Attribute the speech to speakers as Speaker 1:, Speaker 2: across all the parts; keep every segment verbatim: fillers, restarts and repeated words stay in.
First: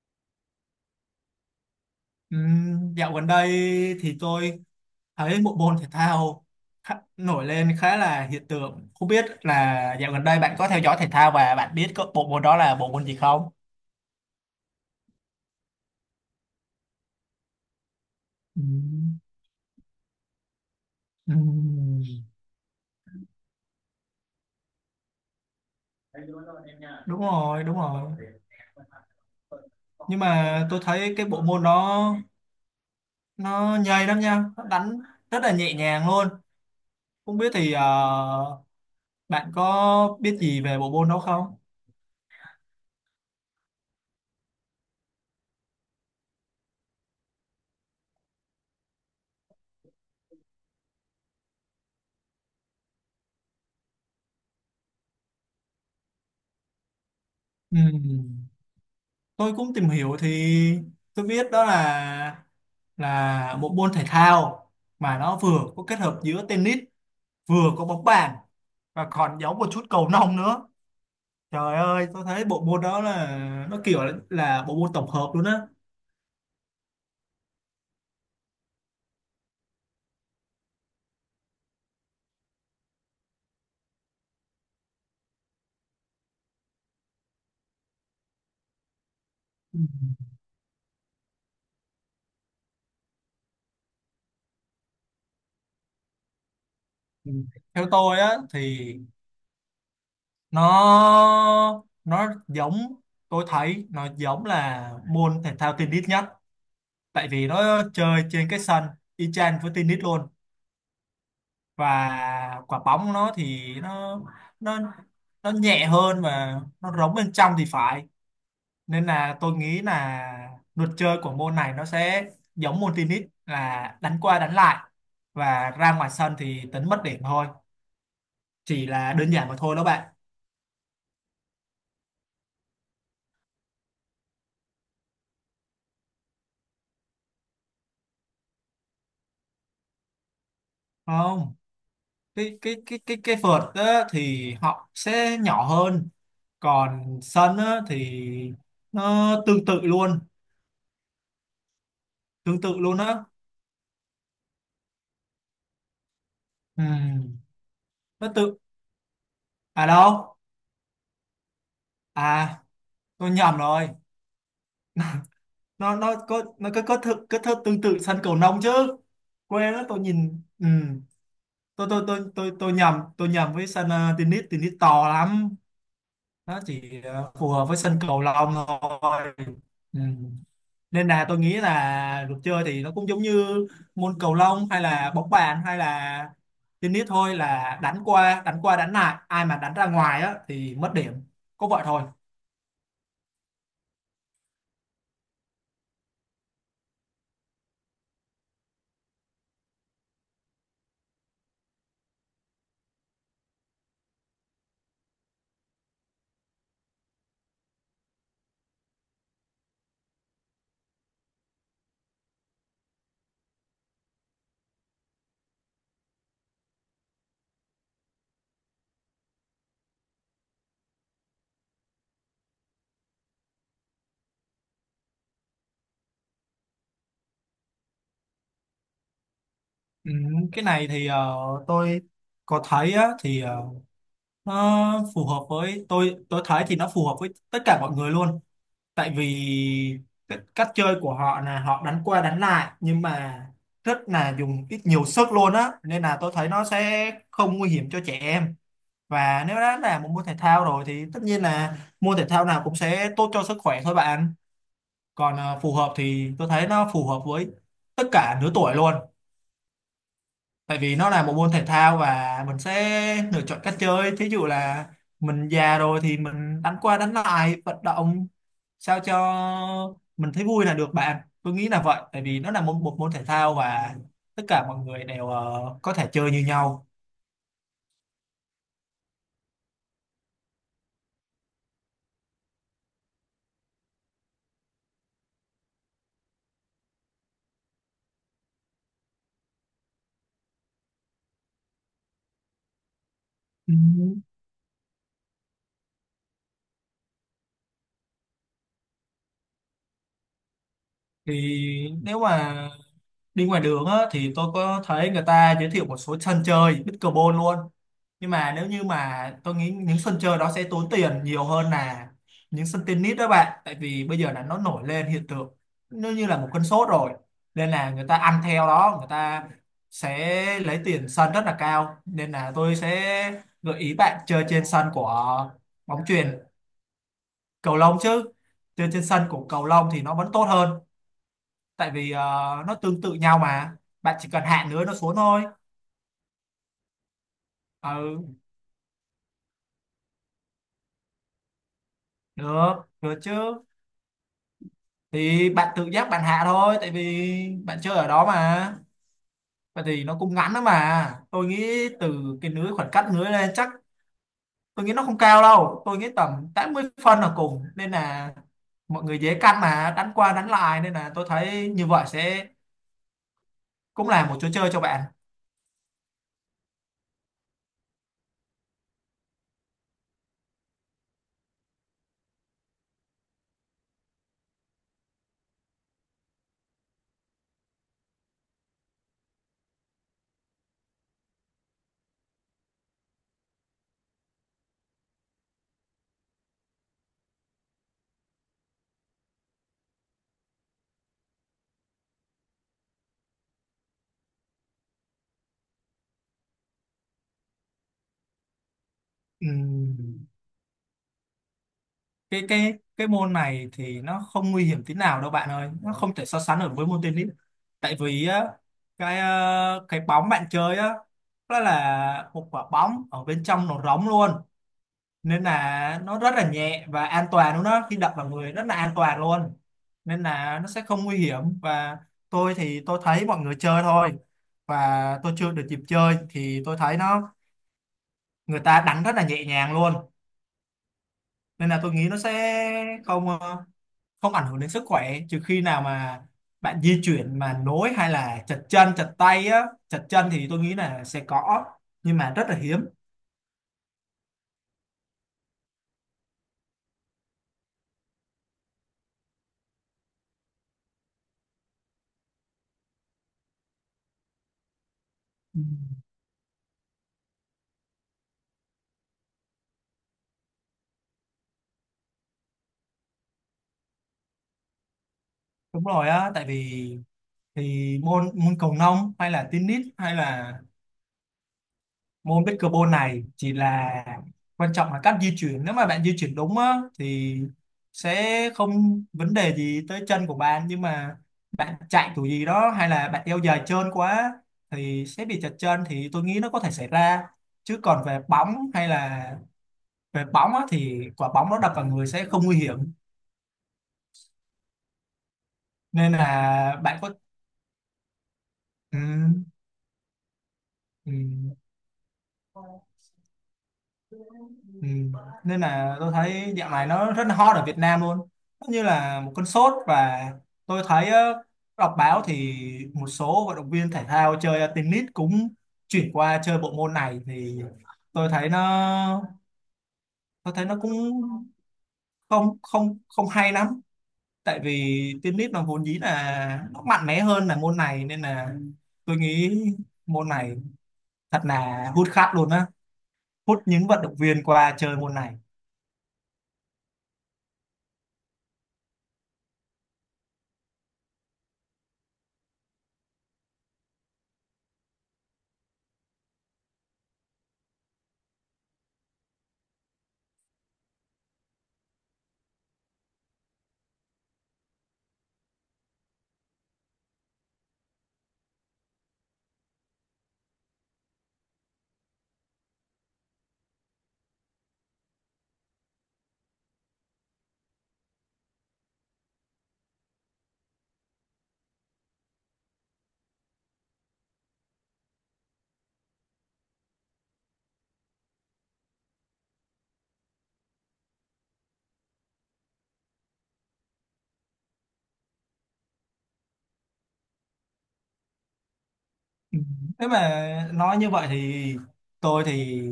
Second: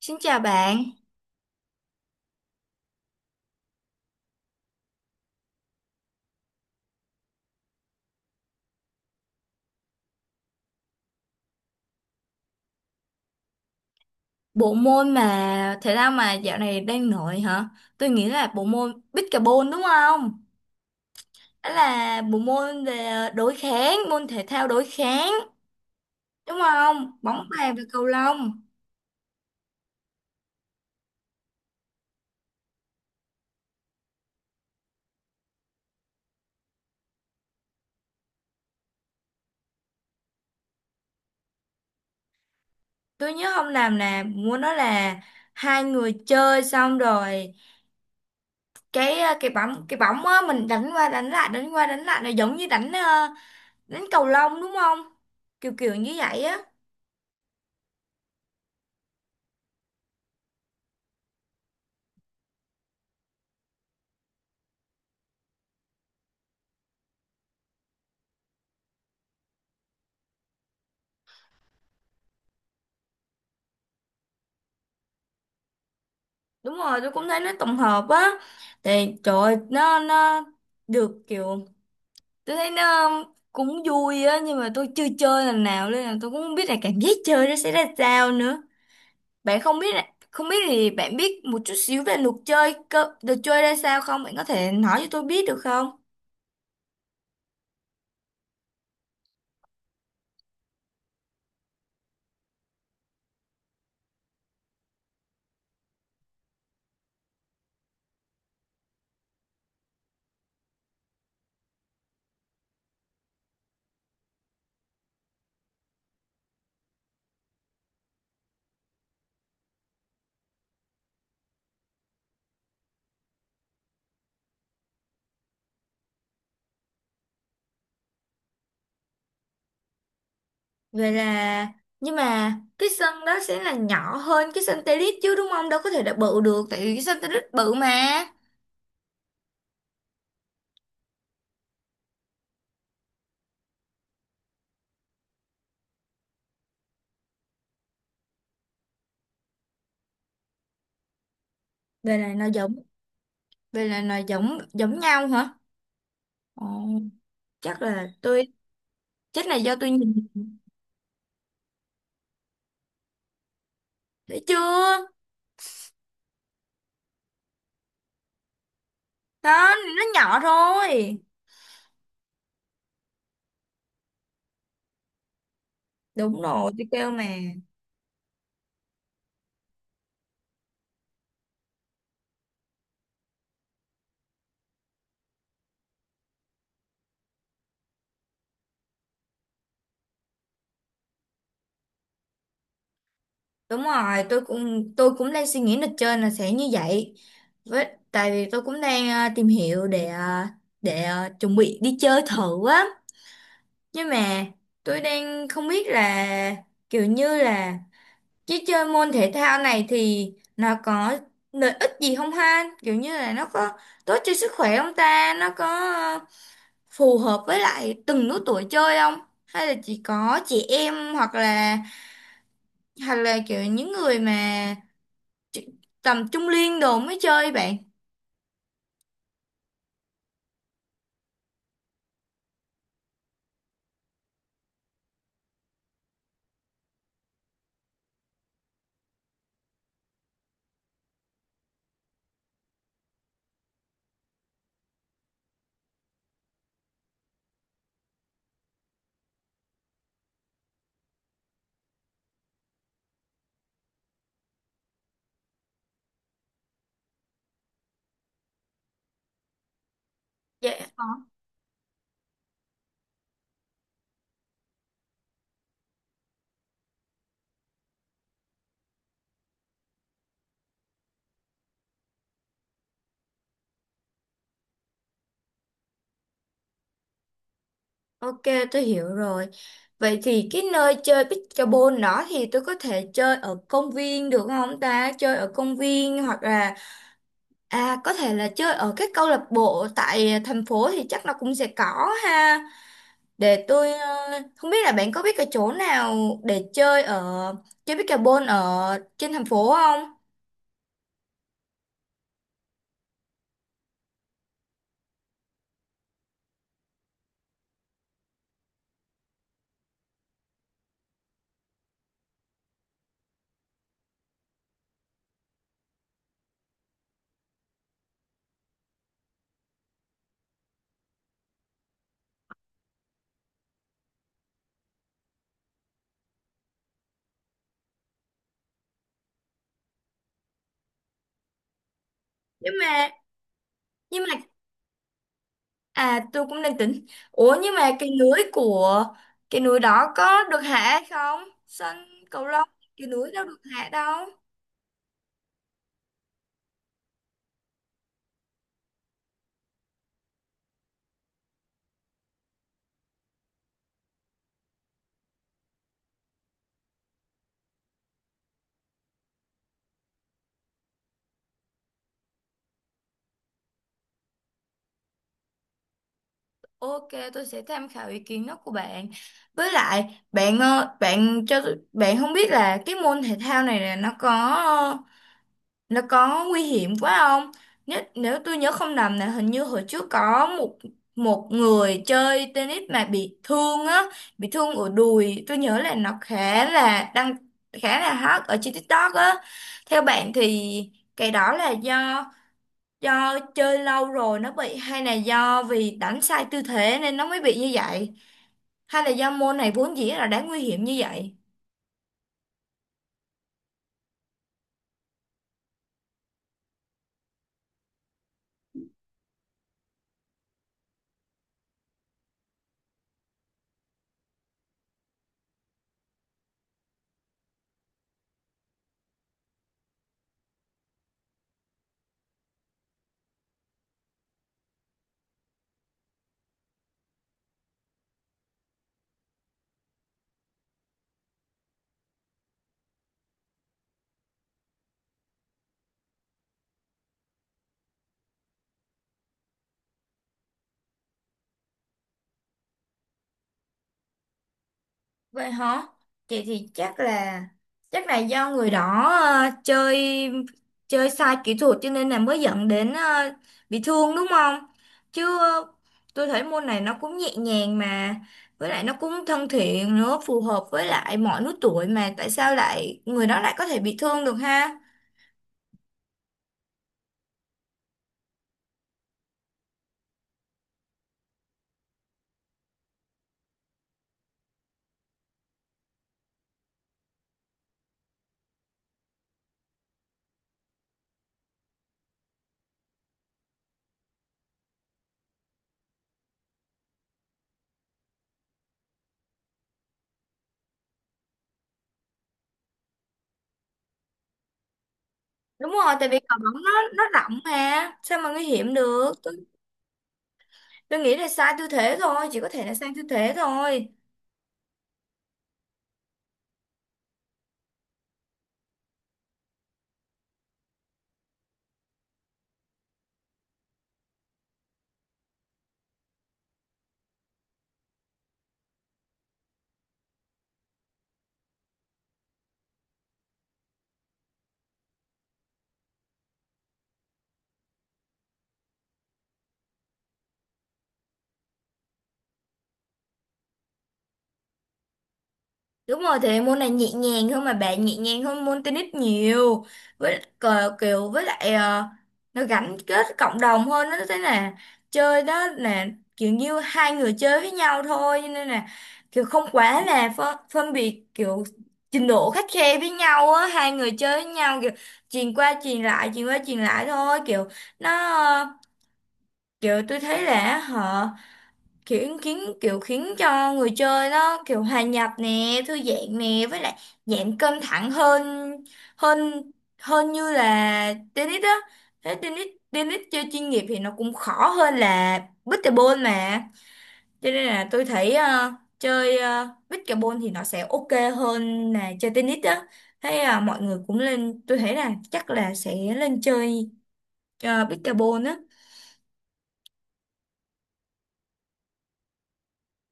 Speaker 1: Xin chào bạn,
Speaker 2: Ừm, dạo gần đây thì tôi thấy bộ môn thể thao khá, nổi lên khá là hiện tượng. Không biết là dạo gần đây bạn có theo dõi thể thao và bạn biết có bộ môn đó là bộ môn gì không?
Speaker 1: bộ môn mà thể thao mà dạo này đang nổi hả? Tôi nghĩ là bộ môn
Speaker 2: Ừm,
Speaker 1: pickleball đúng không? Đó
Speaker 2: ừm,
Speaker 1: là bộ môn về ờ, đối kháng, môn thể thao đối kháng đúng không?
Speaker 2: Đúng
Speaker 1: Bóng
Speaker 2: rồi,
Speaker 1: bàn
Speaker 2: đúng
Speaker 1: và
Speaker 2: rồi.
Speaker 1: cầu lông.
Speaker 2: Nhưng mà tôi thấy cái bộ môn đó nó nhây lắm nha, nó đánh rất là nhẹ nhàng luôn. Không biết thì ờ, bạn có biết gì về bộ môn đó không?
Speaker 1: Tôi nhớ không làm là môn đó là hai người chơi xong rồi cái ờ, cái bóng cái bóng á, mình đánh qua đánh lại đánh qua đánh lại, là giống như đánh ờ, đánh cầu lông đúng không? Kiểu kiểu như vậy á.
Speaker 2: Ừm. Tôi cũng tìm hiểu thì tôi biết đó là là một môn thể thao mà nó vừa có kết hợp giữa tennis, vừa có bóng bàn và còn giống một chút cầu lông nữa. Trời ơi, tôi thấy bộ môn đó là nó kiểu là, là bộ môn tổng hợp luôn á.
Speaker 1: Đúng rồi, tôi cũng thấy nó tổng hợp á. Thì trời ơi, nó nó được kiểu tôi thấy nó cũng vui á, nhưng mà tôi chưa chơi lần nào nên là tôi cũng không biết là cảm giác chơi nó sẽ ra sao nữa. Bạn
Speaker 2: Ừ.
Speaker 1: không biết là không biết thì bạn biết một chút xíu về luật chơi cơ, được chơi ra sao không, bạn có thể nói cho tôi biết được không?
Speaker 2: Ừ. Theo tôi á thì nó nó giống, tôi thấy nó giống là môn thể thao tennis nhất, tại vì nó chơi trên cái sân y chang với tennis luôn. Và quả bóng nó thì nó nó nó nhẹ hơn và nó rỗng bên trong thì phải, nên là tôi nghĩ là luật chơi của môn này nó sẽ giống môn tennis là đánh qua đánh lại, và ra ngoài sân thì tính mất điểm thôi, chỉ là đơn giản mà thôi đó bạn.
Speaker 1: Vậy là nhưng mà cái sân đó sẽ là nhỏ hơn cái sân tennis chứ, đúng không? Đâu có thể là bự được, tại vì cái sân tennis bự mà.
Speaker 2: Không, cái cái cái cái cái vợt á, thì họ sẽ nhỏ hơn, còn sân á, thì nó tương tự luôn,
Speaker 1: Vậy là nó
Speaker 2: tương
Speaker 1: giống,
Speaker 2: tự luôn á.
Speaker 1: vậy là nó giống giống nhau hả? Ồ.
Speaker 2: Ừm,
Speaker 1: Chắc là
Speaker 2: nó
Speaker 1: tôi
Speaker 2: tự,
Speaker 1: chắc là do
Speaker 2: à
Speaker 1: tôi nhìn
Speaker 2: đâu, à, tôi nhầm rồi.
Speaker 1: thấy chưa,
Speaker 2: Nó nó có nó có có thơ, có thơ tương tự sân cầu lông chứ. Quên
Speaker 1: đó
Speaker 2: đó, tôi
Speaker 1: nó nhỏ
Speaker 2: nhìn, ừ.
Speaker 1: thôi.
Speaker 2: tôi, tôi tôi tôi tôi nhầm, tôi nhầm với sân ờ, tennis, tennis to lắm.
Speaker 1: Đúng
Speaker 2: Nó
Speaker 1: rồi tôi
Speaker 2: chỉ
Speaker 1: kêu mà.
Speaker 2: ờ, phù hợp với sân cầu lông thôi. Ừ. Nên là tôi nghĩ là luật chơi thì nó cũng giống như môn cầu lông hay là bóng bàn hay là tennis thôi, là đánh qua đánh qua đánh lại, ai mà đánh ra ngoài á thì mất điểm, có vậy thôi.
Speaker 1: Đúng rồi, tôi cũng tôi cũng đang suy nghĩ lịch trên là sẽ như vậy. Với tại vì tôi cũng đang ờ, tìm hiểu để ờ, để ờ, chuẩn bị đi chơi thử á. Nhưng mà tôi đang không biết là kiểu như là chứ chơi môn thể thao này thì nó có lợi ích gì không ha? Kiểu như là nó có tốt cho sức khỏe không ta? Nó có ờ, phù hợp với lại từng lứa tuổi chơi không? Hay là chỉ có chị em hoặc là hoặc là kiểu những người mà chu- tầm trung niên đồ mới chơi bạn?
Speaker 2: Ừ, cái này thì ờ, tôi có thấy á, thì ờ, nó phù hợp với tôi tôi thấy thì nó phù hợp với tất cả mọi người luôn. Tại vì cái cách chơi của họ là họ đánh qua đánh lại, nhưng mà rất là dùng ít nhiều sức luôn á, nên là tôi thấy nó sẽ không nguy hiểm cho trẻ em. Và nếu đã là một môn thể thao rồi thì tất nhiên là môn thể thao nào cũng sẽ tốt cho sức khỏe thôi bạn. Còn ờ, phù hợp thì tôi thấy nó phù hợp với tất cả lứa tuổi luôn,
Speaker 1: Dạ.
Speaker 2: tại vì
Speaker 1: Ờ.
Speaker 2: nó là một môn thể thao và mình sẽ lựa chọn cách chơi. Thí dụ là mình già rồi thì mình đánh qua đánh lại, vận động sao cho mình thấy vui là được bạn. Tôi nghĩ là vậy, tại vì nó là một, một môn thể thao và tất cả mọi người đều ờ, có thể chơi như nhau.
Speaker 1: Ok, tôi hiểu rồi. Vậy thì cái nơi chơi pickleball đó thì tôi có thể chơi ở công viên được không ta? Chơi ở công viên hoặc là à, có thể là chơi ở cái câu lạc bộ tại thành phố thì chắc là cũng sẽ có ha. Để
Speaker 2: Ừ.
Speaker 1: tôi ờ, không biết là bạn có biết cái chỗ nào để chơi ở chơi pickleball ở trên thành phố không?
Speaker 2: Thì nếu mà đi ngoài đường á, thì tôi có thấy người ta giới thiệu một số sân chơi pickleball luôn. Nhưng mà nếu như mà tôi nghĩ những sân chơi đó sẽ tốn tiền nhiều hơn là những sân tennis đó bạn, tại vì bây giờ là nó nổi lên hiện tượng, nó như là một cơn sốt rồi, nên là người ta ăn theo đó, người ta sẽ lấy tiền sân rất là cao. Nên là tôi sẽ gợi ý bạn chơi trên sân của bóng chuyền, cầu lông chứ. Chơi trên sân của cầu lông thì nó vẫn tốt hơn, tại vì ờ,
Speaker 1: Nhưng
Speaker 2: nó tương
Speaker 1: mà
Speaker 2: tự nhau mà, bạn
Speaker 1: nhưng
Speaker 2: chỉ
Speaker 1: mà
Speaker 2: cần hạ nữa nó xuống thôi.
Speaker 1: à, tôi cũng đang tính. Ủa nhưng mà cái
Speaker 2: Ừ,
Speaker 1: lưới của cái núi đó có được hạ hay không? Sân cầu lông
Speaker 2: được
Speaker 1: cái
Speaker 2: được
Speaker 1: núi
Speaker 2: chứ,
Speaker 1: đâu được hạ đâu.
Speaker 2: thì bạn tự giác bạn hạ thôi, tại vì bạn chơi ở đó mà. Vậy thì nó cũng ngắn lắm mà, tôi nghĩ từ cái lưới, khoảng cách lưới lên chắc, tôi nghĩ nó không cao đâu, tôi nghĩ tầm tám mươi phân là cùng, nên là mọi người dễ căn mà đánh qua đánh lại. Nên là tôi thấy như vậy sẽ cũng là một chỗ chơi cho bạn.
Speaker 1: Ok, tôi sẽ tham khảo ý kiến đó của bạn. Với lại, bạn ờ, bạn cho tôi- bạn không biết là cái môn thể thao này là nó có nó có nguy hiểm quá không? Nếu, nếu tôi nhớ không nhầm là hình như hồi trước có một một người chơi tennis mà bị thương á, bị thương ở đùi. Tôi nhớ là nó khá là đăng, khá là hot ở trên TikTok á. Theo bạn thì cái đó là do do chơi lâu rồi nó bị, hay là do vì đánh sai tư thế nên nó mới bị như vậy? Hay là do
Speaker 2: Ừ.
Speaker 1: môn này vốn dĩ là đã nguy hiểm như vậy?
Speaker 2: cái cái cái môn này thì nó không nguy hiểm tí nào đâu bạn ơi, nó không thể so sánh được với môn tennis. Tại vì á, cái ờ, cái bóng bạn chơi á, nó là một quả bóng ở bên trong nó rỗng luôn, nên là nó rất là nhẹ và an toàn luôn đó, khi đập vào người rất là an toàn luôn. Nên là nó sẽ không nguy hiểm. Và tôi thì tôi thấy mọi người chơi thôi, và tôi chưa được dịp chơi, thì tôi thấy nó, người ta đánh rất là nhẹ nhàng luôn. Nên là tôi nghĩ nó sẽ không ờ, không ảnh hưởng đến sức khỏe, trừ khi nào mà bạn di chuyển mà nối hay là chật chân chật tay á, chật chân thì tôi nghĩ là sẽ có, nhưng mà rất là hiếm.
Speaker 1: Vậy hả? Chị thì chắc là chắc là do người đó ờ, chơi chơi sai kỹ thuật cho nên là mới dẫn đến ờ, bị thương đúng không? Chứ
Speaker 2: Ừ,
Speaker 1: ờ, tôi thấy môn này nó cũng nhẹ nhàng mà, với lại nó cũng thân thiện nữa, phù hợp với lại mọi lứa tuổi, mà tại sao lại người đó lại có thể bị thương được ha?
Speaker 2: đúng rồi á. Tại vì thì môn môn cầu lông hay là tennis hay là môn pickleball này chỉ là, quan trọng là cách di chuyển. Nếu mà bạn di chuyển đúng á, thì sẽ không vấn đề gì tới chân của bạn. Nhưng mà bạn chạy kiểu gì đó hay là bạn đeo giày trơn quá thì sẽ bị trật chân, thì tôi nghĩ nó có thể xảy ra. Chứ còn về bóng hay là về bóng á, thì quả bóng nó đập vào người sẽ không nguy hiểm.
Speaker 1: Đúng rồi, tại
Speaker 2: Nên
Speaker 1: vì cờ bóng nó
Speaker 2: là bạn
Speaker 1: nó
Speaker 2: có,
Speaker 1: rộng mà, sao mà nguy hiểm
Speaker 2: ừ,
Speaker 1: được? Tôi, tôi
Speaker 2: ừ.
Speaker 1: nghĩ là sai tư thế thôi, chỉ có thể là sai tư thế thôi.
Speaker 2: Ừ. Nên là tôi thấy dạo này nó rất là hot ở Việt Nam luôn, nó như là một cơn sốt. Và tôi thấy ờ, đọc báo thì một số vận động viên thể thao chơi tennis cũng chuyển qua chơi bộ môn này. Thì tôi thấy nó tôi thấy nó cũng không không không hay lắm, tại vì tennis nó vốn dĩ là nó mạnh mẽ hơn là môn này. Nên là tôi nghĩ môn này thật là hút khách luôn á, hút những vận động viên qua chơi môn này.
Speaker 1: Đúng rồi, thì môn này nhẹ nhàng hơn mà bạn, nhẹ nhàng hơn môn tennis nhiều. Với cờ kiểu với lại ờ, nó gắn kết cộng đồng hơn, nó thế là chơi đó là kiểu như hai người chơi với nhau thôi, cho nên là kiểu không quá là phân, phân biệt kiểu trình độ khắt khe với nhau á, hai người chơi với nhau kiểu truyền qua truyền lại, truyền qua truyền lại thôi, kiểu nó kiểu tôi thấy là họ kiểu khiến kiểu khiến cho người chơi nó kiểu hòa nhập nè, thư giãn nè, với lại giảm căng thẳng hơn hơn hơn như là tennis á. Thế tennis tennis chơi chuyên nghiệp thì nó cũng khó hơn là pickleball mà. Cho nên là tôi thấy ờ, chơi ờ, pickleball thì nó sẽ ok hơn là chơi tennis á. Thế ờ, mọi người cũng lên, tôi thấy là chắc là sẽ lên chơi uh, pickleball á.
Speaker 2: Ừ. Nếu mà nói như vậy thì tôi thì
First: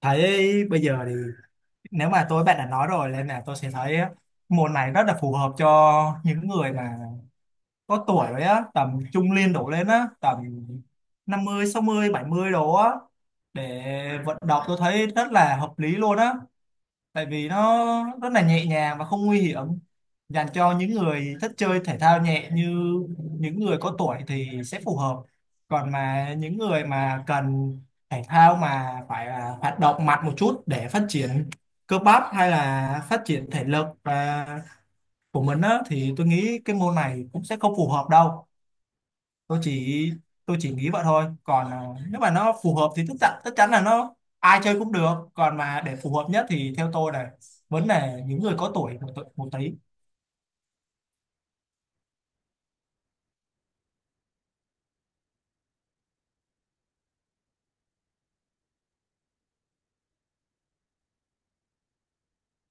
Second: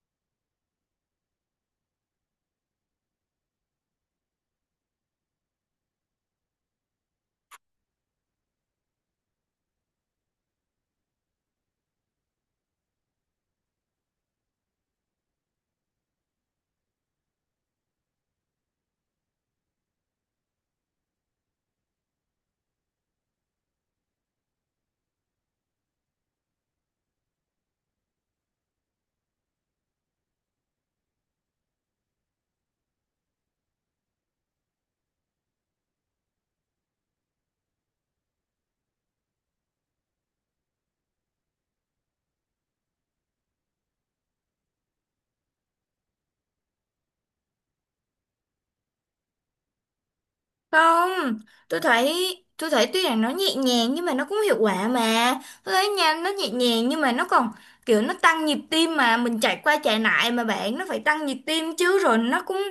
Speaker 2: thấy bây giờ thì, nếu mà tôi bạn đã nói rồi, nên là tôi sẽ thấy môn này rất là phù hợp cho những người mà có tuổi rồi á, tầm trung niên đổ lên á, tầm năm mươi, sáu mươi, bảy mươi đồ á, để vận động. Tôi thấy rất là hợp lý luôn á, tại vì nó rất là nhẹ nhàng và không nguy hiểm, dành cho những người thích chơi thể thao nhẹ như những người có tuổi thì sẽ phù hợp. Còn mà những người mà cần thể thao mà phải là hoạt động mạnh một chút để phát triển cơ bắp hay là phát triển thể lực à, của mình á, thì tôi nghĩ cái môn này cũng sẽ không phù hợp đâu. tôi chỉ tôi chỉ nghĩ vậy thôi. Còn à, nếu mà nó phù hợp thì tất chắn tất chắn là nó ai chơi cũng được. Còn mà để phù hợp nhất thì theo tôi là vẫn là những người có tuổi một, tu- một tí.
Speaker 1: Không, tôi thấy tôi thấy tuy rằng nó nhẹ nhàng nhưng mà nó cũng hiệu quả mà. Tôi thấy nha, nó nhẹ nhàng nhưng mà nó còn kiểu nó tăng nhịp tim, mà mình chạy qua chạy lại mà bạn, nó phải tăng nhịp tim chứ, rồi nó cũng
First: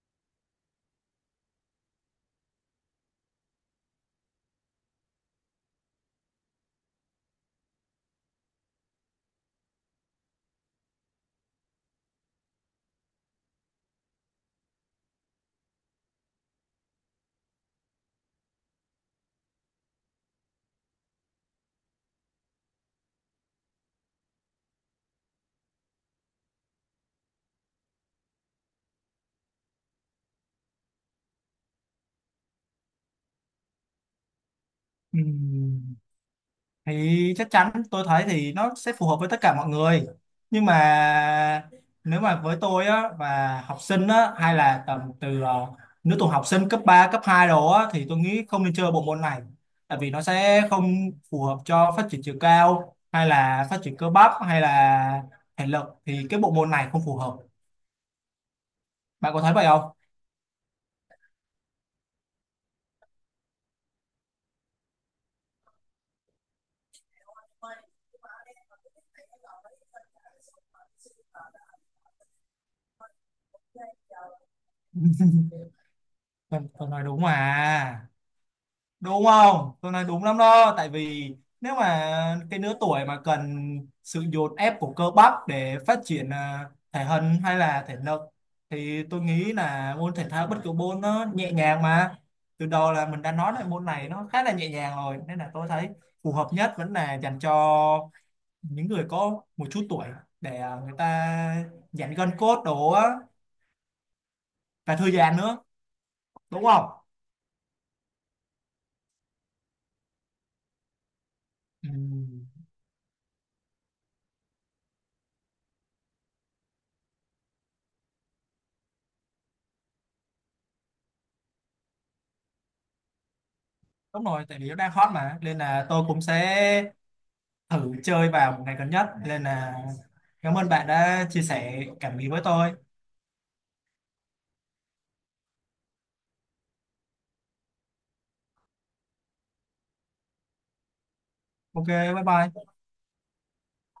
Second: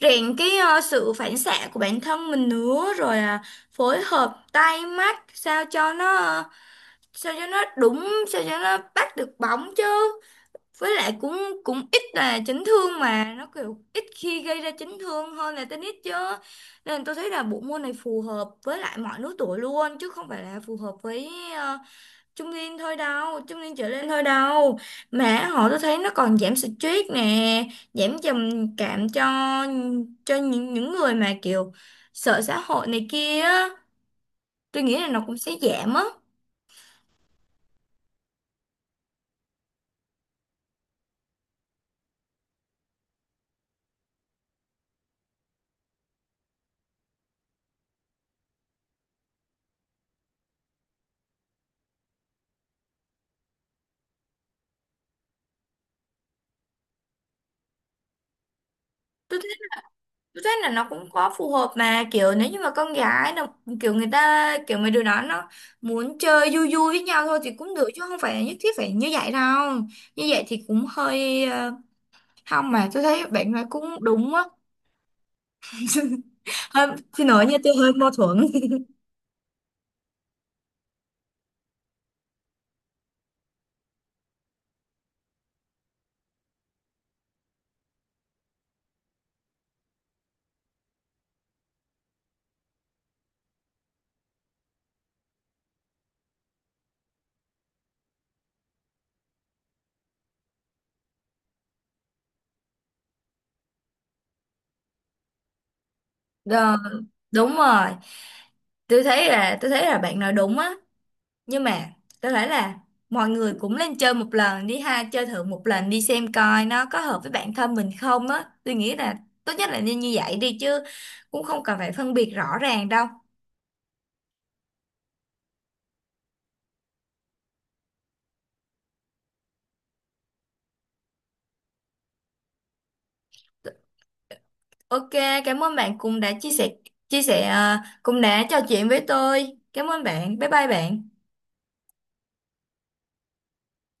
Speaker 1: rèn cái ờ, sự phản xạ của bản thân mình nữa, rồi à, phối hợp tay mắt sao cho nó ờ, sao cho nó đúng, sao cho nó bắt được bóng chứ. Với lại cũng cũng ít là chấn thương mà, nó kiểu ít khi gây ra chấn thương hơn là tennis chứ. Nên tôi thấy là bộ môn này phù hợp với lại mọi lứa tuổi luôn, chứ không phải là phù hợp với ờ, trung niên thôi đâu, trung niên trở lên thôi đâu. Mà họ tôi thấy nó còn giảm stress nè, giảm trầm cảm cho cho những những người mà kiểu sợ xã hội này kia á. Tôi nghĩ là nó cũng sẽ giảm
Speaker 2: Ừm,
Speaker 1: á.
Speaker 2: thì chắc chắn tôi thấy thì nó sẽ phù hợp với tất cả mọi người. Nhưng mà nếu mà với tôi á, và học sinh á, hay là tầm từ ờ, lứa tuổi học sinh cấp ba, cấp hai đó á, thì tôi nghĩ không nên chơi bộ môn này, tại vì nó sẽ không phù hợp cho phát triển chiều cao hay là phát triển cơ bắp hay là thể lực, thì cái bộ môn này không phù hợp. Bạn có thấy vậy không?
Speaker 1: Tôi thấy là nó cũng có phù hợp mà, kiểu nếu như mà con gái nó kiểu người ta kiểu mấy đứa đó nó muốn chơi vui vui với nhau thôi thì cũng được, chứ không phải nhất thiết phải như vậy đâu. Như vậy thì cũng hơi ờ, không, mà tôi thấy bạn nói cũng đúng á.
Speaker 2: tôi,
Speaker 1: Hơi
Speaker 2: tôi nói đúng
Speaker 1: xin lỗi nha, tôi hơi
Speaker 2: mà.
Speaker 1: mâu thuẫn.
Speaker 2: Đúng không, tôi nói đúng lắm đó. Tại vì nếu mà cái lứa tuổi mà cần sự dồn ép của cơ bắp để phát triển à, thể hình hay là thể lực, thì tôi nghĩ là môn thể thao bất cứ môn nó nhẹ nhàng mà, từ đầu là mình đã nói là môn này nó khá là nhẹ nhàng rồi, nên là tôi thấy phù hợp nhất vẫn là dành cho những người có một chút tuổi, để à, người ta giãn gân cốt đồ á, và thư giãn nữa. Đúng
Speaker 1: Ờ,
Speaker 2: không?
Speaker 1: đúng rồi, tôi thấy là tôi thấy là bạn nói đúng á. Nhưng mà
Speaker 2: Ừ.
Speaker 1: có thể là mọi người cũng lên chơi một lần đi ha, chơi thử một lần đi xem coi nó có hợp với bản thân mình không á. Tôi nghĩ là tốt nhất là nên như vậy đi, chứ cũng không cần phải phân biệt rõ ràng đâu.
Speaker 2: Đúng rồi, tại vì nó đang hot mà, nên là tôi cũng sẽ thử chơi vào một ngày gần nhất. Nên là cảm ơn bạn đã chia sẻ cảm nghĩ với tôi.
Speaker 1: Ok, cảm ơn bạn cũng đã chia sẻ, chia sẻ à, cũng đã trò chuyện với tôi. Cảm ơn bạn, bye bye bạn.
Speaker 2: Ok, bye bye.